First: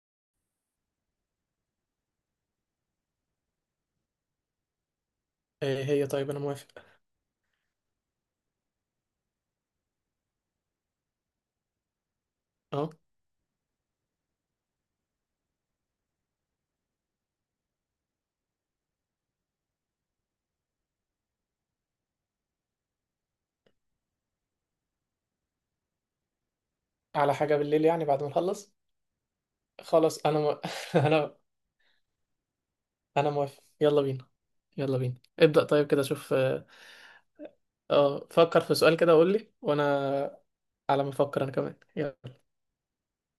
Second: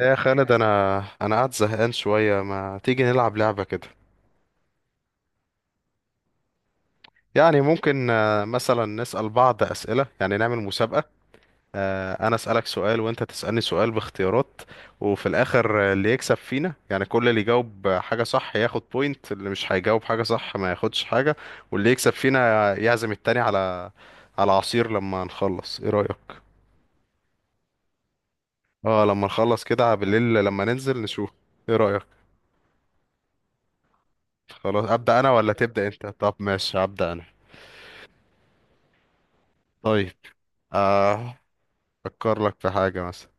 يا خالد انا قاعد زهقان شويه ما تيجي نلعب لعبه كده. ايه هي؟ طيب، انا موافق. يعني ممكن مثلا نسال بعض اسئله، يعني نعمل مسابقه. انا اسالك اه، سؤال وانت تسالني سؤال باختيارات، وفي الاخر اللي يكسب فينا، يعني كل اللي يجاوب حاجه صح ياخد بوينت، اللي مش هيجاوب حاجه صح ما ياخدش حاجه. واللي يكسب فينا يعزم التاني على عصير لما نخلص. ايه رايك؟ على حاجة بالليل، يعني بعد ما نخلص. اه، لما نخلص كده خلاص، بالليل انا لما ننزل نشوف. انا ايه رايك؟ انا موافق. يلا بينا. خلاص يلا بينا، ابدا انا ولا ابدأ. تبدا طيب كده، انت؟ شوف. طب اه، ماشي، ابدا انا. فكر في سؤال كده وقول لي، طيب وانا على ما آه افكر انا كمان. يلا، أفكر لك في حاجة مثلا.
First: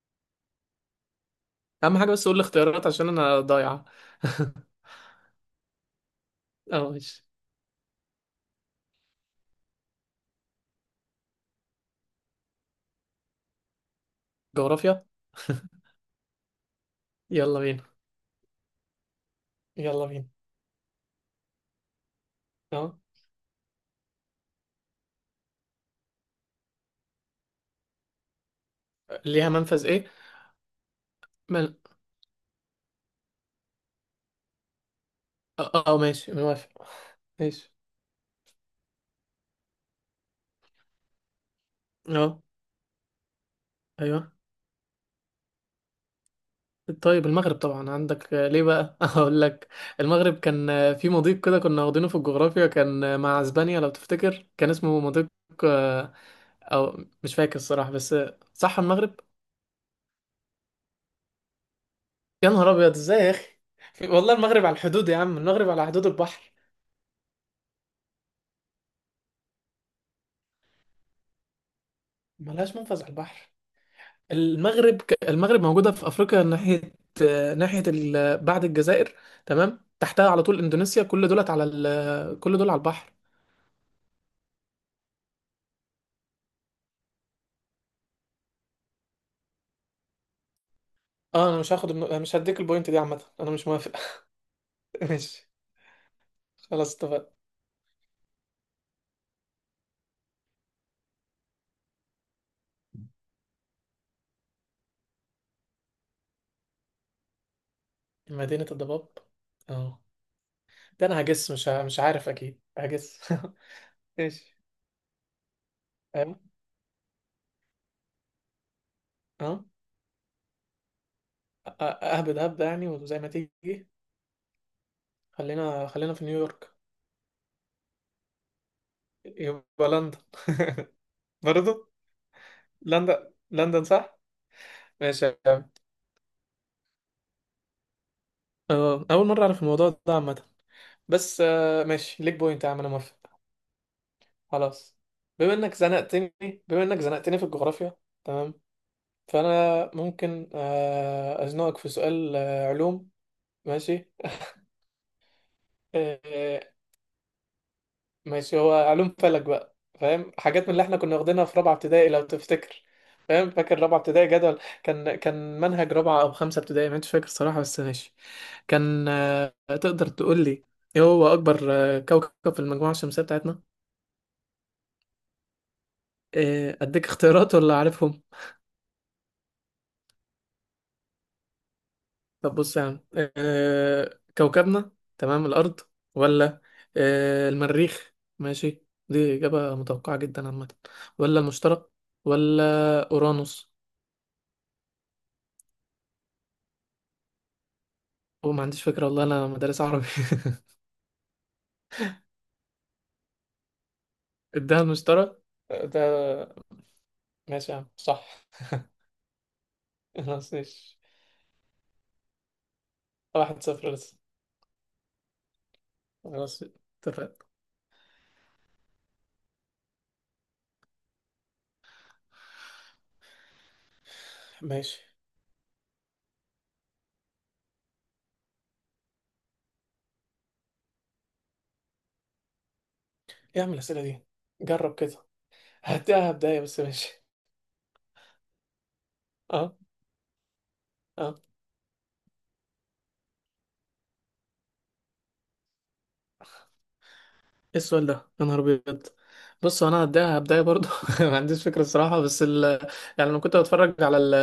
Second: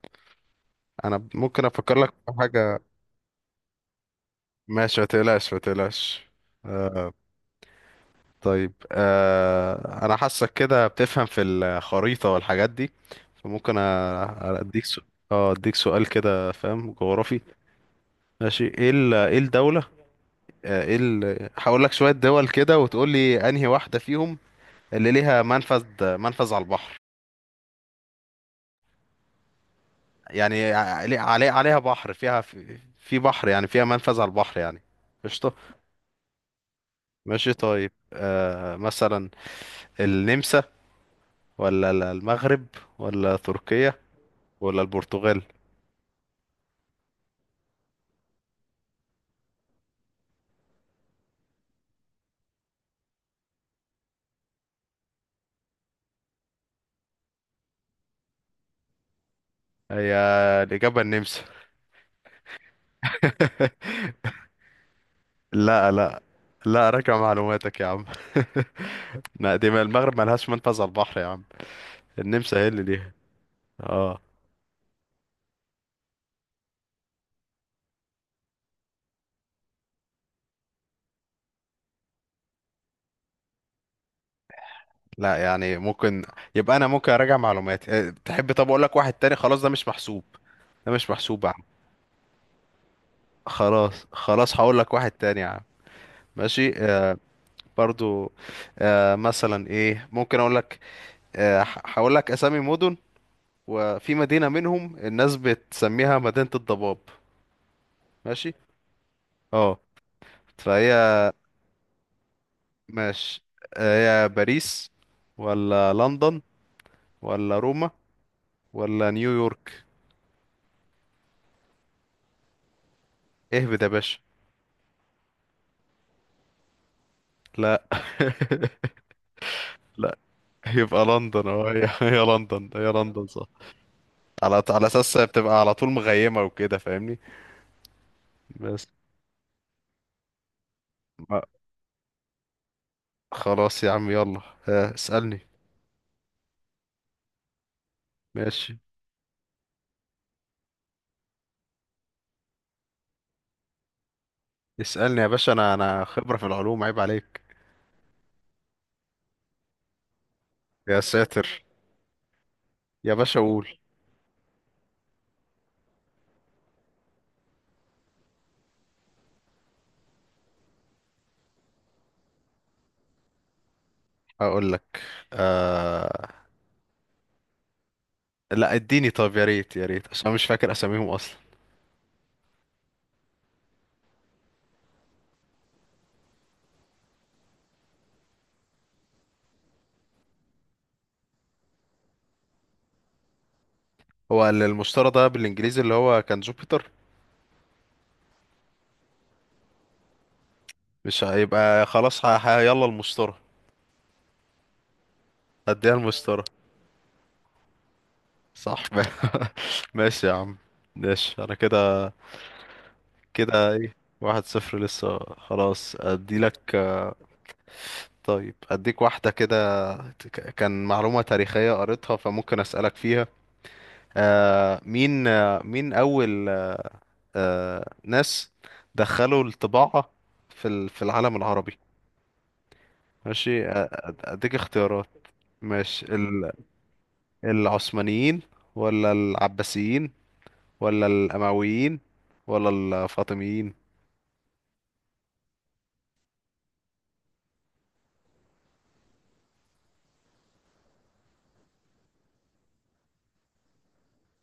أنا ممكن أفكر اهم لك حاجة بس في قول لي حاجة. اختيارات عشان انا ضايعة. ماشي، ما تقلقش. اه، آه. ماشي. طيب أنا حاسك كده بتفهم في الخريطة والحاجات دي، فممكن أديك جغرافيا. سؤال. اه، أديك سؤال كده، فاهم جغرافي. يلا بينا ماشي. إيه الدولة؟ يلا بينا. هقول لك شوية دول كده اه، وتقول لي أنهي واحدة فيهم اللي ليها منفذ، منفذ على البحر. ليها منفذ ايه؟ يعني مل... عليها بحر، فيها في بحر، يعني فيها منفذ على البحر يعني. قشطة. اه، ماشي، موافق. ماشي ماشي. طيب مثلا النمسا، ولا اه. المغرب، ولا تركيا، ايوه. ولا البرتغال؟ طيب، المغرب طبعا عندك. ليه بقى؟ هقول لك. المغرب كان في مضيق كده، كنا واخدينه في الجغرافيا، كان مع اسبانيا. لو تفتكر كان اسمه مضيق. آه، او مش فاكر الصراحة، بس صح، المغرب. هي الإجابة النمسا. يا نهار ابيض، ازاي يا اخي؟ والله المغرب على الحدود يا عم. المغرب على لا حدود لا، البحر. لا راجع معلوماتك يا عم. لا دي، ما المغرب ملهاش منفذ على البحر يا عم. النمسا هي ملهاش اللي منفذ على ليها. البحر؟ اه. المغرب موجودة في افريقيا، ناحية ناحية بعد الجزائر. تمام، تحتها على طول اندونيسيا، كل دول على البحر. لا يعني ممكن، يبقى انا ممكن اراجع معلوماتي. تحب طب اقول لك واحد تاني؟ خلاص ده مش محسوب، ده مش محسوب يا اه، انا عم. مش هاخد النو- أنا مش هديك البوينت دي عامه، انا مش موافق. خلاص خلاص، هقول لك واحد تاني يا ماشي. عم. ماشي. خلاص، آه، اتفقنا. برضو. آه مثلا ايه ممكن اقول لك؟ هقول لك اسامي مدن، وفي مدينة منهم الناس بتسميها مدينة الضباب. ماشي. مدينة الضباب؟ اه. اه. فهي، ده انا هجس، مش عارف اكيد، هجس. ماشي، هي ماشي. باريس، ولا اه. لندن، ولا روما، ولا اه. نيويورك؟ أ- أ- اهبد هبدة يعني، وزي ما اهبد يا تيجي. باشا. خلينا في نيويورك. لا. يبقى لا، لندن. يبقى لندن. اه هي، برضه. هي لندن، هي لندن لندن. صح. لندن صح. على اساس ماشي يا بتبقى عم. على طول مغيمة وكده، فاهمني؟ بس. اول مرة اعرف الموضوع ده عامة. بس ما- ماشي، ليك بوينت يا عم، انا موافق. خلاص يا عم يلا. خلاص. اسألني. بما انك زنقتني بما انك زنقتني في الجغرافيا. تمام. ماشي، فانا ممكن ازنقك في سؤال علوم. ماشي. اسألني يا باشا، انا آه خبرة في آه، العلوم، عيب عليك. ماشي. هو علوم فلك. بقى فاهم حاجات من اللي احنا يا كنا واخدينها في ساتر. رابعه ابتدائي، لو تفتكر. يا باشا فاهم. قول. فاكر رابعه ابتدائي، جدول كان منهج رابعه او خمسه ابتدائي. مش فاكر صراحه، بس ماشي. كان. تقدر تقول لي ايه هو اكبر كوكب في المجموعه الشمسيه بتاعتنا؟ اقول لك. آه... اديك اختيارات ولا عارفهم؟ لا اديني، طب يا ريت، يا ريت عشان أنا مش فاكر اساميهم اصلا. طب بص يا عم. كوكبنا. تمام، الأرض. ولا المريخ. ماشي. دي إجابة متوقعة جدا عامة. ولا المشتري. ولا أورانوس. هو المشتري ده بالانجليزي اللي هو كان جوبيتر. وما عنديش فكرة والله، أنا مدرس عربي. مش هيبقى خلاص، يلا المشتري. ادها المشتري، هديها ده المشتري. ماشي يا عم، صح. صح. ماشي يا خلاص، عم. ماشي. ماشي انا كده. واحد كده صفر ايه؟ لسه. واحد صفر لسه. خلاص ادي خلاص، لك اتفقنا. طيب اديك واحدة كده. كان معلومة تاريخية قريتها، فممكن اسألك فيها. ماشي. مين مين اول ناس دخلوا الطباعة في العالم العربي؟ إيه يا ماشي عم الأسئلة دي؟ اديك جرب اختيارات. كده. ماشي. هديها بداية، بس ماشي. العثمانيين، ولا اه. العباسيين، ولا اه. الأمويين، ولا الفاطميين؟ ايه السؤال ده يا نهار ابيض؟ بص، هو انا هبداها برضو. ما عنديش فكره الصراحه، يعني لما كنت بتفرج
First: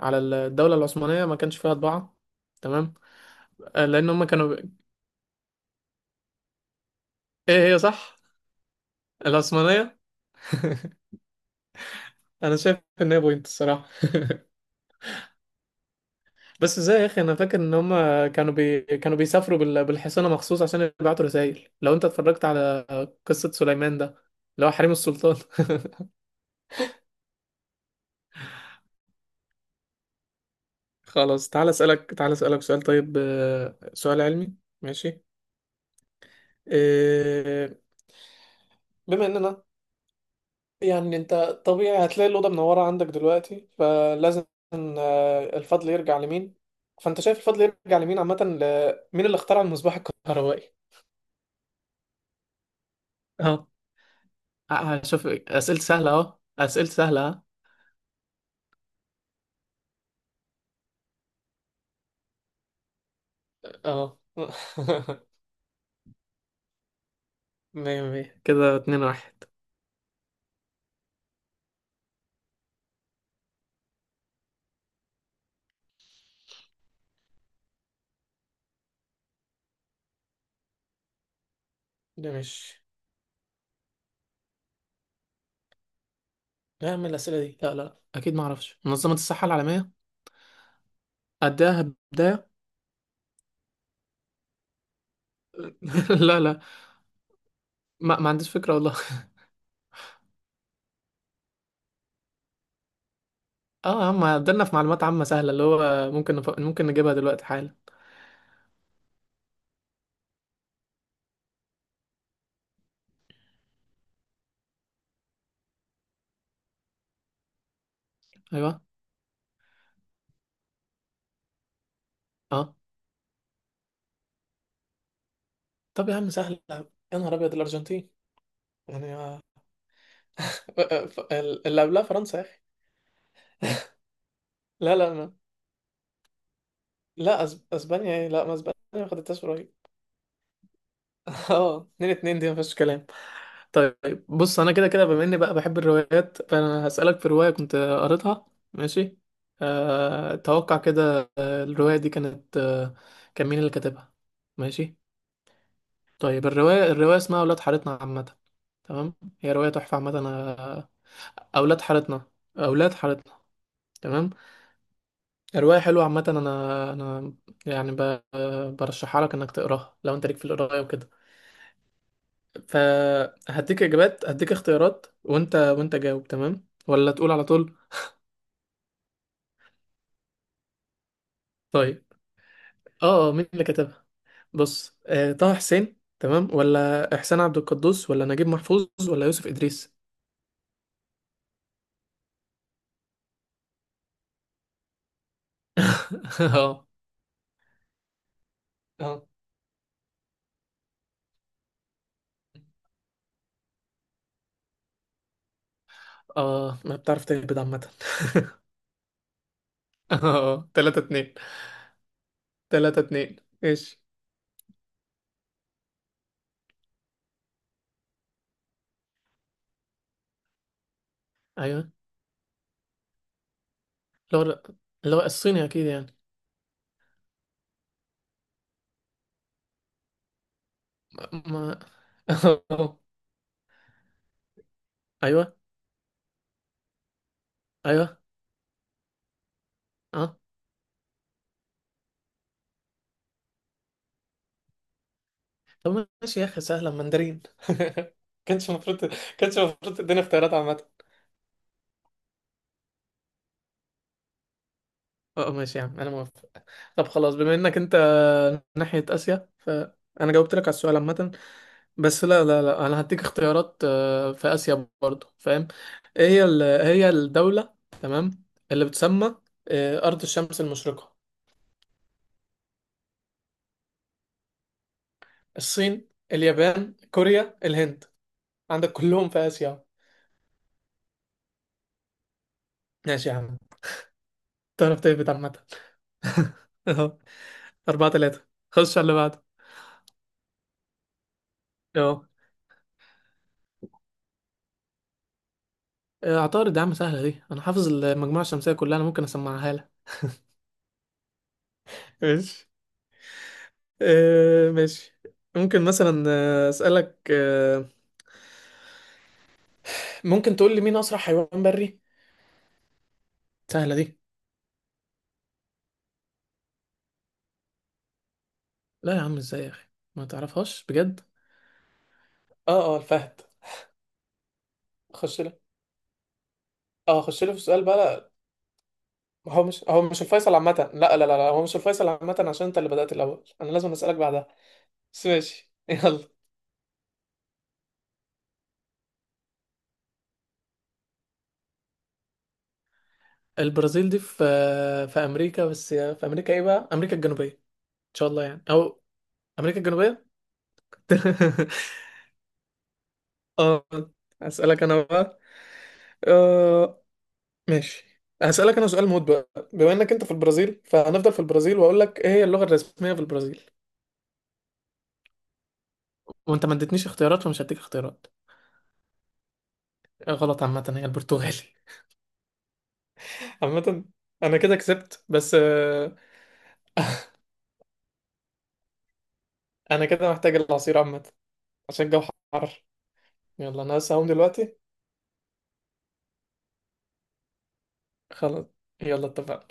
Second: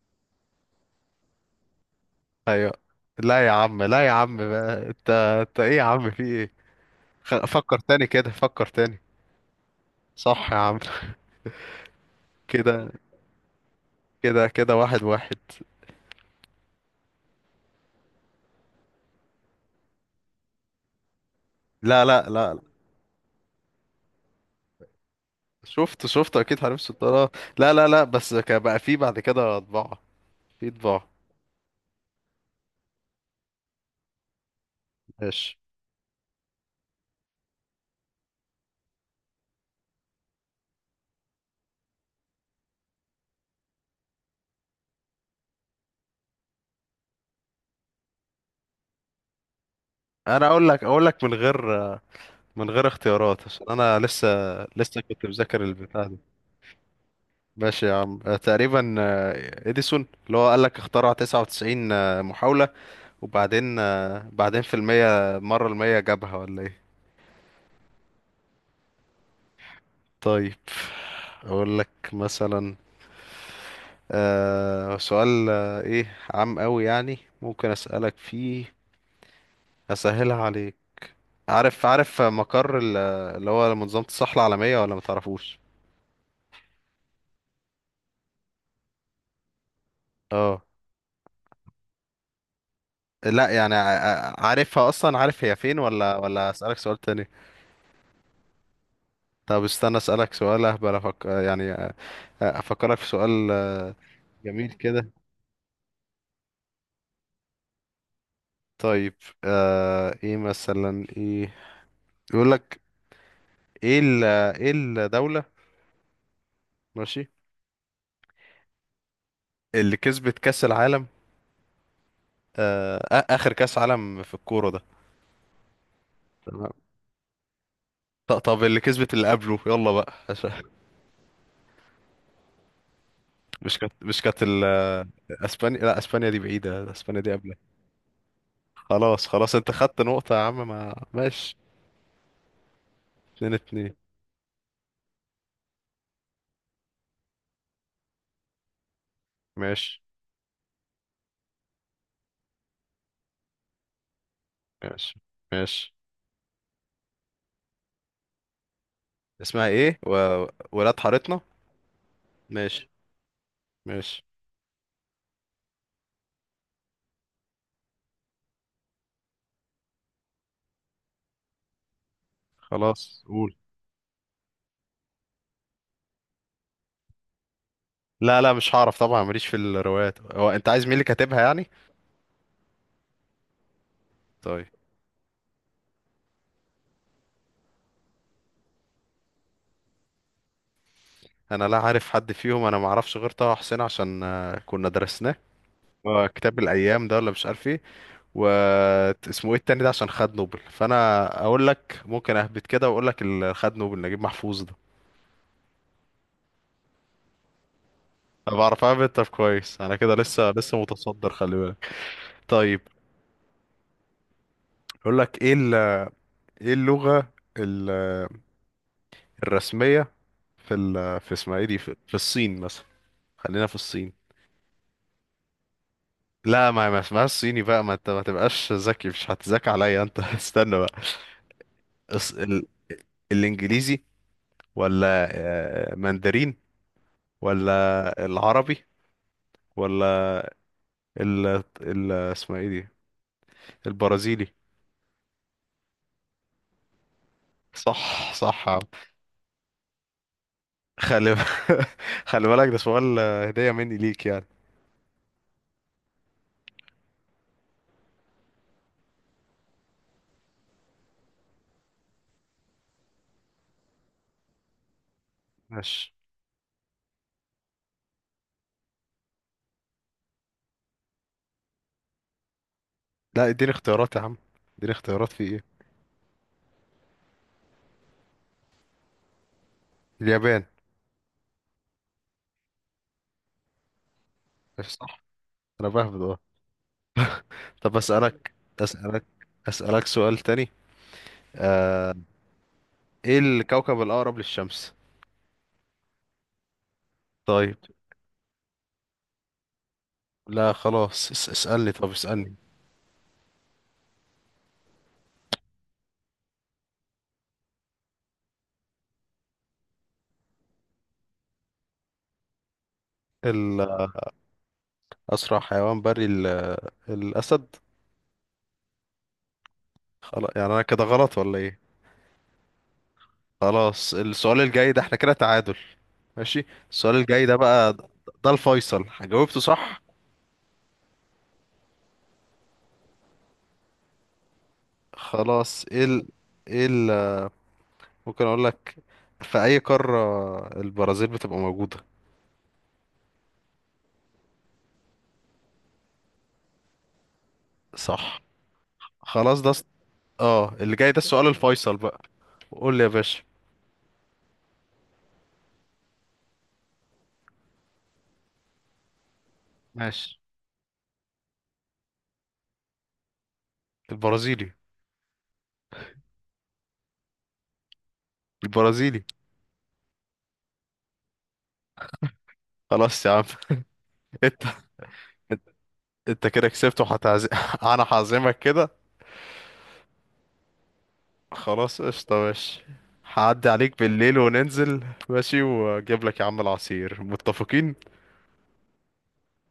على الدوله العثمانيه، ما كانش فيها طباعه. ايوه. تمام. لا يا عم، لا يا لان هم عم كانوا. بقى، انت انت ايه يا عم، في ايه؟ ايه، هي فكر تاني صح. كده، فكر تاني. العثمانيه. صح يا عم. انا شايف كده ان هي بوينت الصراحه. كده، كده واحد واحد. بس ازاي يا اخي، انا فاكر ان هم كانوا بيسافروا بالحصانه مخصوص، عشان يبعتوا رسائل. لو لا انت لا اتفرجت لا لا. على قصه سليمان، ده اللي هو حريم السلطان. شفت، شفت اكيد حريف السلطان. لا لا لا، بس كان بقى في بعد كده طباعة، في طباعة. خلاص. تعال اسالك سؤال. طيب سؤال علمي. ماشي. ماشي. إيه، بما اننا، يعني انت طبيعي هتلاقي الاوضه منوره عندك دلوقتي، فلازم الفضل يرجع لمين. فانت شايف الفضل يرجع لمين عامه؟ مين اللي اخترع المصباح انا اقول الكهربائي؟ لك، اقول لك من غير، من غير اختيارات عشان اهو. انا لسه، لسه كنت هشوف مذاكر اسئله البتاع سهله، دي. اهو اسئله سهله. ها. ماشي يا عم. تقريبا اديسون اللي هو قال لك اخترع 99 محاولة، وبعدين اه. بعدين في المية مرة، المية جابها ولا ايه؟ مية مية كده. اتنين واحد. طيب اقول لك مثلا سؤال ايه عام قوي يعني، ممكن اسألك فيه، اسهلها عليك. عارف، عارف ده مقر مش اللي هو منظمة الصحة العالمية ولا متعرفوش؟ نعمل الأسئلة دي. لا لا، اكيد ما اعرفش منظمه الصحه العالميه. اه. اديها بدايه. لا يعني، عارفها اصلا، عارف هي فين، ولا لا ولا لا، اسالك سؤال تاني؟ ما عنديش فكره والله. طب استنى اسالك سؤال اهبل، افكرك في سؤال. اه يا عم، عدلنا جميل في معلومات كده. عامة سهلة، اللي هو ممكن ممكن نجيبها دلوقتي حالا. طيب ايه مثلا، ايه يقول لك، ايه ال... ايه الدولة، ماشي، ايوه. اللي كسبت كأس العالم؟ اه. اخر كأس عالم في الكورة ده. طب يا عم، سهلة تمام. يا نهار ابيض. الارجنتين. طب اللي كسبت يعني اللي قبله، يلا بقى عشان. اللي قبلها فرنسا يا اخي. مش كانت، لا لا، ما. اسبانيا؟ لا اسبانيا دي بعيدة، اسبانيا دي لا، قبلها. اسبانيا، ايه؟ لا، ما اسبانيا ما خلاص خدتهاش خلاص، انت قريب. خدت نقطة يا عم. ما ماشي. اه، اتنين اتنين دي ما فيهاش كلام. اتنين اتنين. طيب بص، انا كده كده بما اني بقى بحب الروايات، فانا هسألك في رواية كنت قريتها. ماشي. ماشي. توقع كده. الرواية دي كانت، كان مين اللي كاتبها؟ ماشي. ماشي. ماشي. طيب الرواية اسمها أولاد حارتنا عامة. تمام. هي اسمها رواية تحفة ايه عامة. أنا ولاد حارتنا؟ أولاد حارتنا. ماشي. أولاد حارتنا. ماشي. تمام. رواية حلوة عامة. أنا أنا يعني برشحها لك إنك تقراها، لو أنت ليك في القراية وكده. خلاص قول. فهديك إجابات، هديك اختيارات، وأنت جاوب تمام ولا تقول على طول. لا لا مش هعرف طبعا، ماليش في الروايات. هو انت عايز مين اللي كاتبها يعني؟ طيب مين اللي كتبها؟ طيب. بص، طه حسين تمام، ولا إحسان عبد القدوس، ولا نجيب محفوظ، ولا يوسف إدريس؟ انا لا عارف حد فيهم، انا ما اعرفش غير طه حسين عشان كنا درسناه كتاب آه الايام ده، ولا مش عارف ايه. و آه اسمه ايه التاني ده عشان خد نوبل، فانا اقول لك ممكن اهبط كده واقول لك اللي خد نوبل نجيب محفوظ ده. ما بتعرف تهبط عامة. انا بعرف اهبط. طب كويس، انا كده آه لسه، لسه تلاتة متصدر، اتنين. خلي بالك. طيب تلاتة اتنين. إيش؟ اقول لك ايه. ايه اللغة ال- الرسمية في اسمها ايه دي، ايوه. في الصين مثلا؟ خلينا في الصين. اللي هو اللي هو الصيني اكيد يعني. لا، ما ما اسمهاش صيني بقى، ما انت ما تبقاش ذكي مش هتذاكى عليا انت. استنى بقى. ما الص- ال... الانجليزي، ولا ايوه. ماندرين، ايوه. ولا العربي، اه. ولا ال... اسمها ايه دي، البرازيلي؟ طب ماشي يا اخي، سهله. مندرين. صح، صح كانش يا عم. المفروض كانش المفروض تديني اختيارات عامه. خلي، خلي بالك، ده سؤال هدية مني ليك يعني. اه، ماشي يا عم. انا موافق. طب خلاص، بما انك انت ناحيه اسيا، فانا جاوبت لك على السؤال عامه. بس لا لا لا، انا هديك اختيارات في اسيا برضه، فاهم. ماشي. ايه هي الدوله، تمام، اللي بتسمى ارض الشمس المشرقه؟ لا اديني اختيارات يا عم، اديني اختيارات في ايه. الصين، اليابان، كوريا، الهند. عندك كلهم في آسيا. اليابان. ماشي يا عم. تعرف تهبط عامة. انا بهبد اه. اهو. طب أربعة تلاتة. اسالك، خش على اللي اسالك، بعده. اسالك سؤال تاني. آه... اهو. ايه الكوكب الاقرب للشمس؟ عطارد يا عم، سهلة دي. أنا طيب. حافظ المجموعة الشمسية كلها. أنا ممكن أسمعها لك. لا خلاص، اسالني، طب اسالني. ماشي. ماشي. ممكن مثلا أسألك ممكن تقول لي، مين أسرع حيوان بري؟ ال- سهلة دي. اسرع حيوان بري الاسد. لا يا عم، ازاي يا أخي؟ ما خلاص يعني انا تعرفهاش كده بجد؟ غلط ولا ايه؟ اه، اه، الفهد. خلاص السؤال الجاي ده احنا كده خش لي. تعادل. ماشي، السؤال اه، خش الجاي لي ده في السؤال بقى بقى. ده، لا، ده الفيصل، جاوبته هو مش صح. هو مش الفيصل عامة. لا لا لا لا، هو مش الفيصل عامة، عشان انت اللي بدأت الأول، أنا لازم أسألك بعدها. بس ماشي. خلاص يلا. ايه ال... ممكن اقول لك في اي قارة البرازيل بتبقى موجودة؟ البرازيل دي في امريكا، بس في امريكا ايه بقى؟ امريكا الجنوبيه ان شاء صح، الله يعني، او خلاص ده. امريكا الجنوبيه. اه، اللي جاي ده السؤال الفيصل بقى. قول لي يا باشا. اه، اسالك انا بقى. آه... ماشي، هسالك انا سؤال موت بقى. بما انك انت في ماشي. البرازيل، فهنفضل في البرازيل، واقول لك ايه هي اللغه الرسميه في البرازيل. البرازيلي. وانت ما اديتنيش اختيارات، فمش هديك اختيارات. البرازيلي. غلط عامه، هي البرتغالي. خلاص يا عم. عامه، انا انت، كده كسبت، بس انت كده كسبت وهتعزم. انا هعزمك كده. انا كده محتاج العصير عامه، خلاص عشان الجو قشطة، ماشي، حر. هعدي يلا، عليك انا هقوم بالليل دلوقتي. وننزل، ماشي، واجيب لك يا عم العصير. متفقين؟ خلاص. يلا، اتفقنا.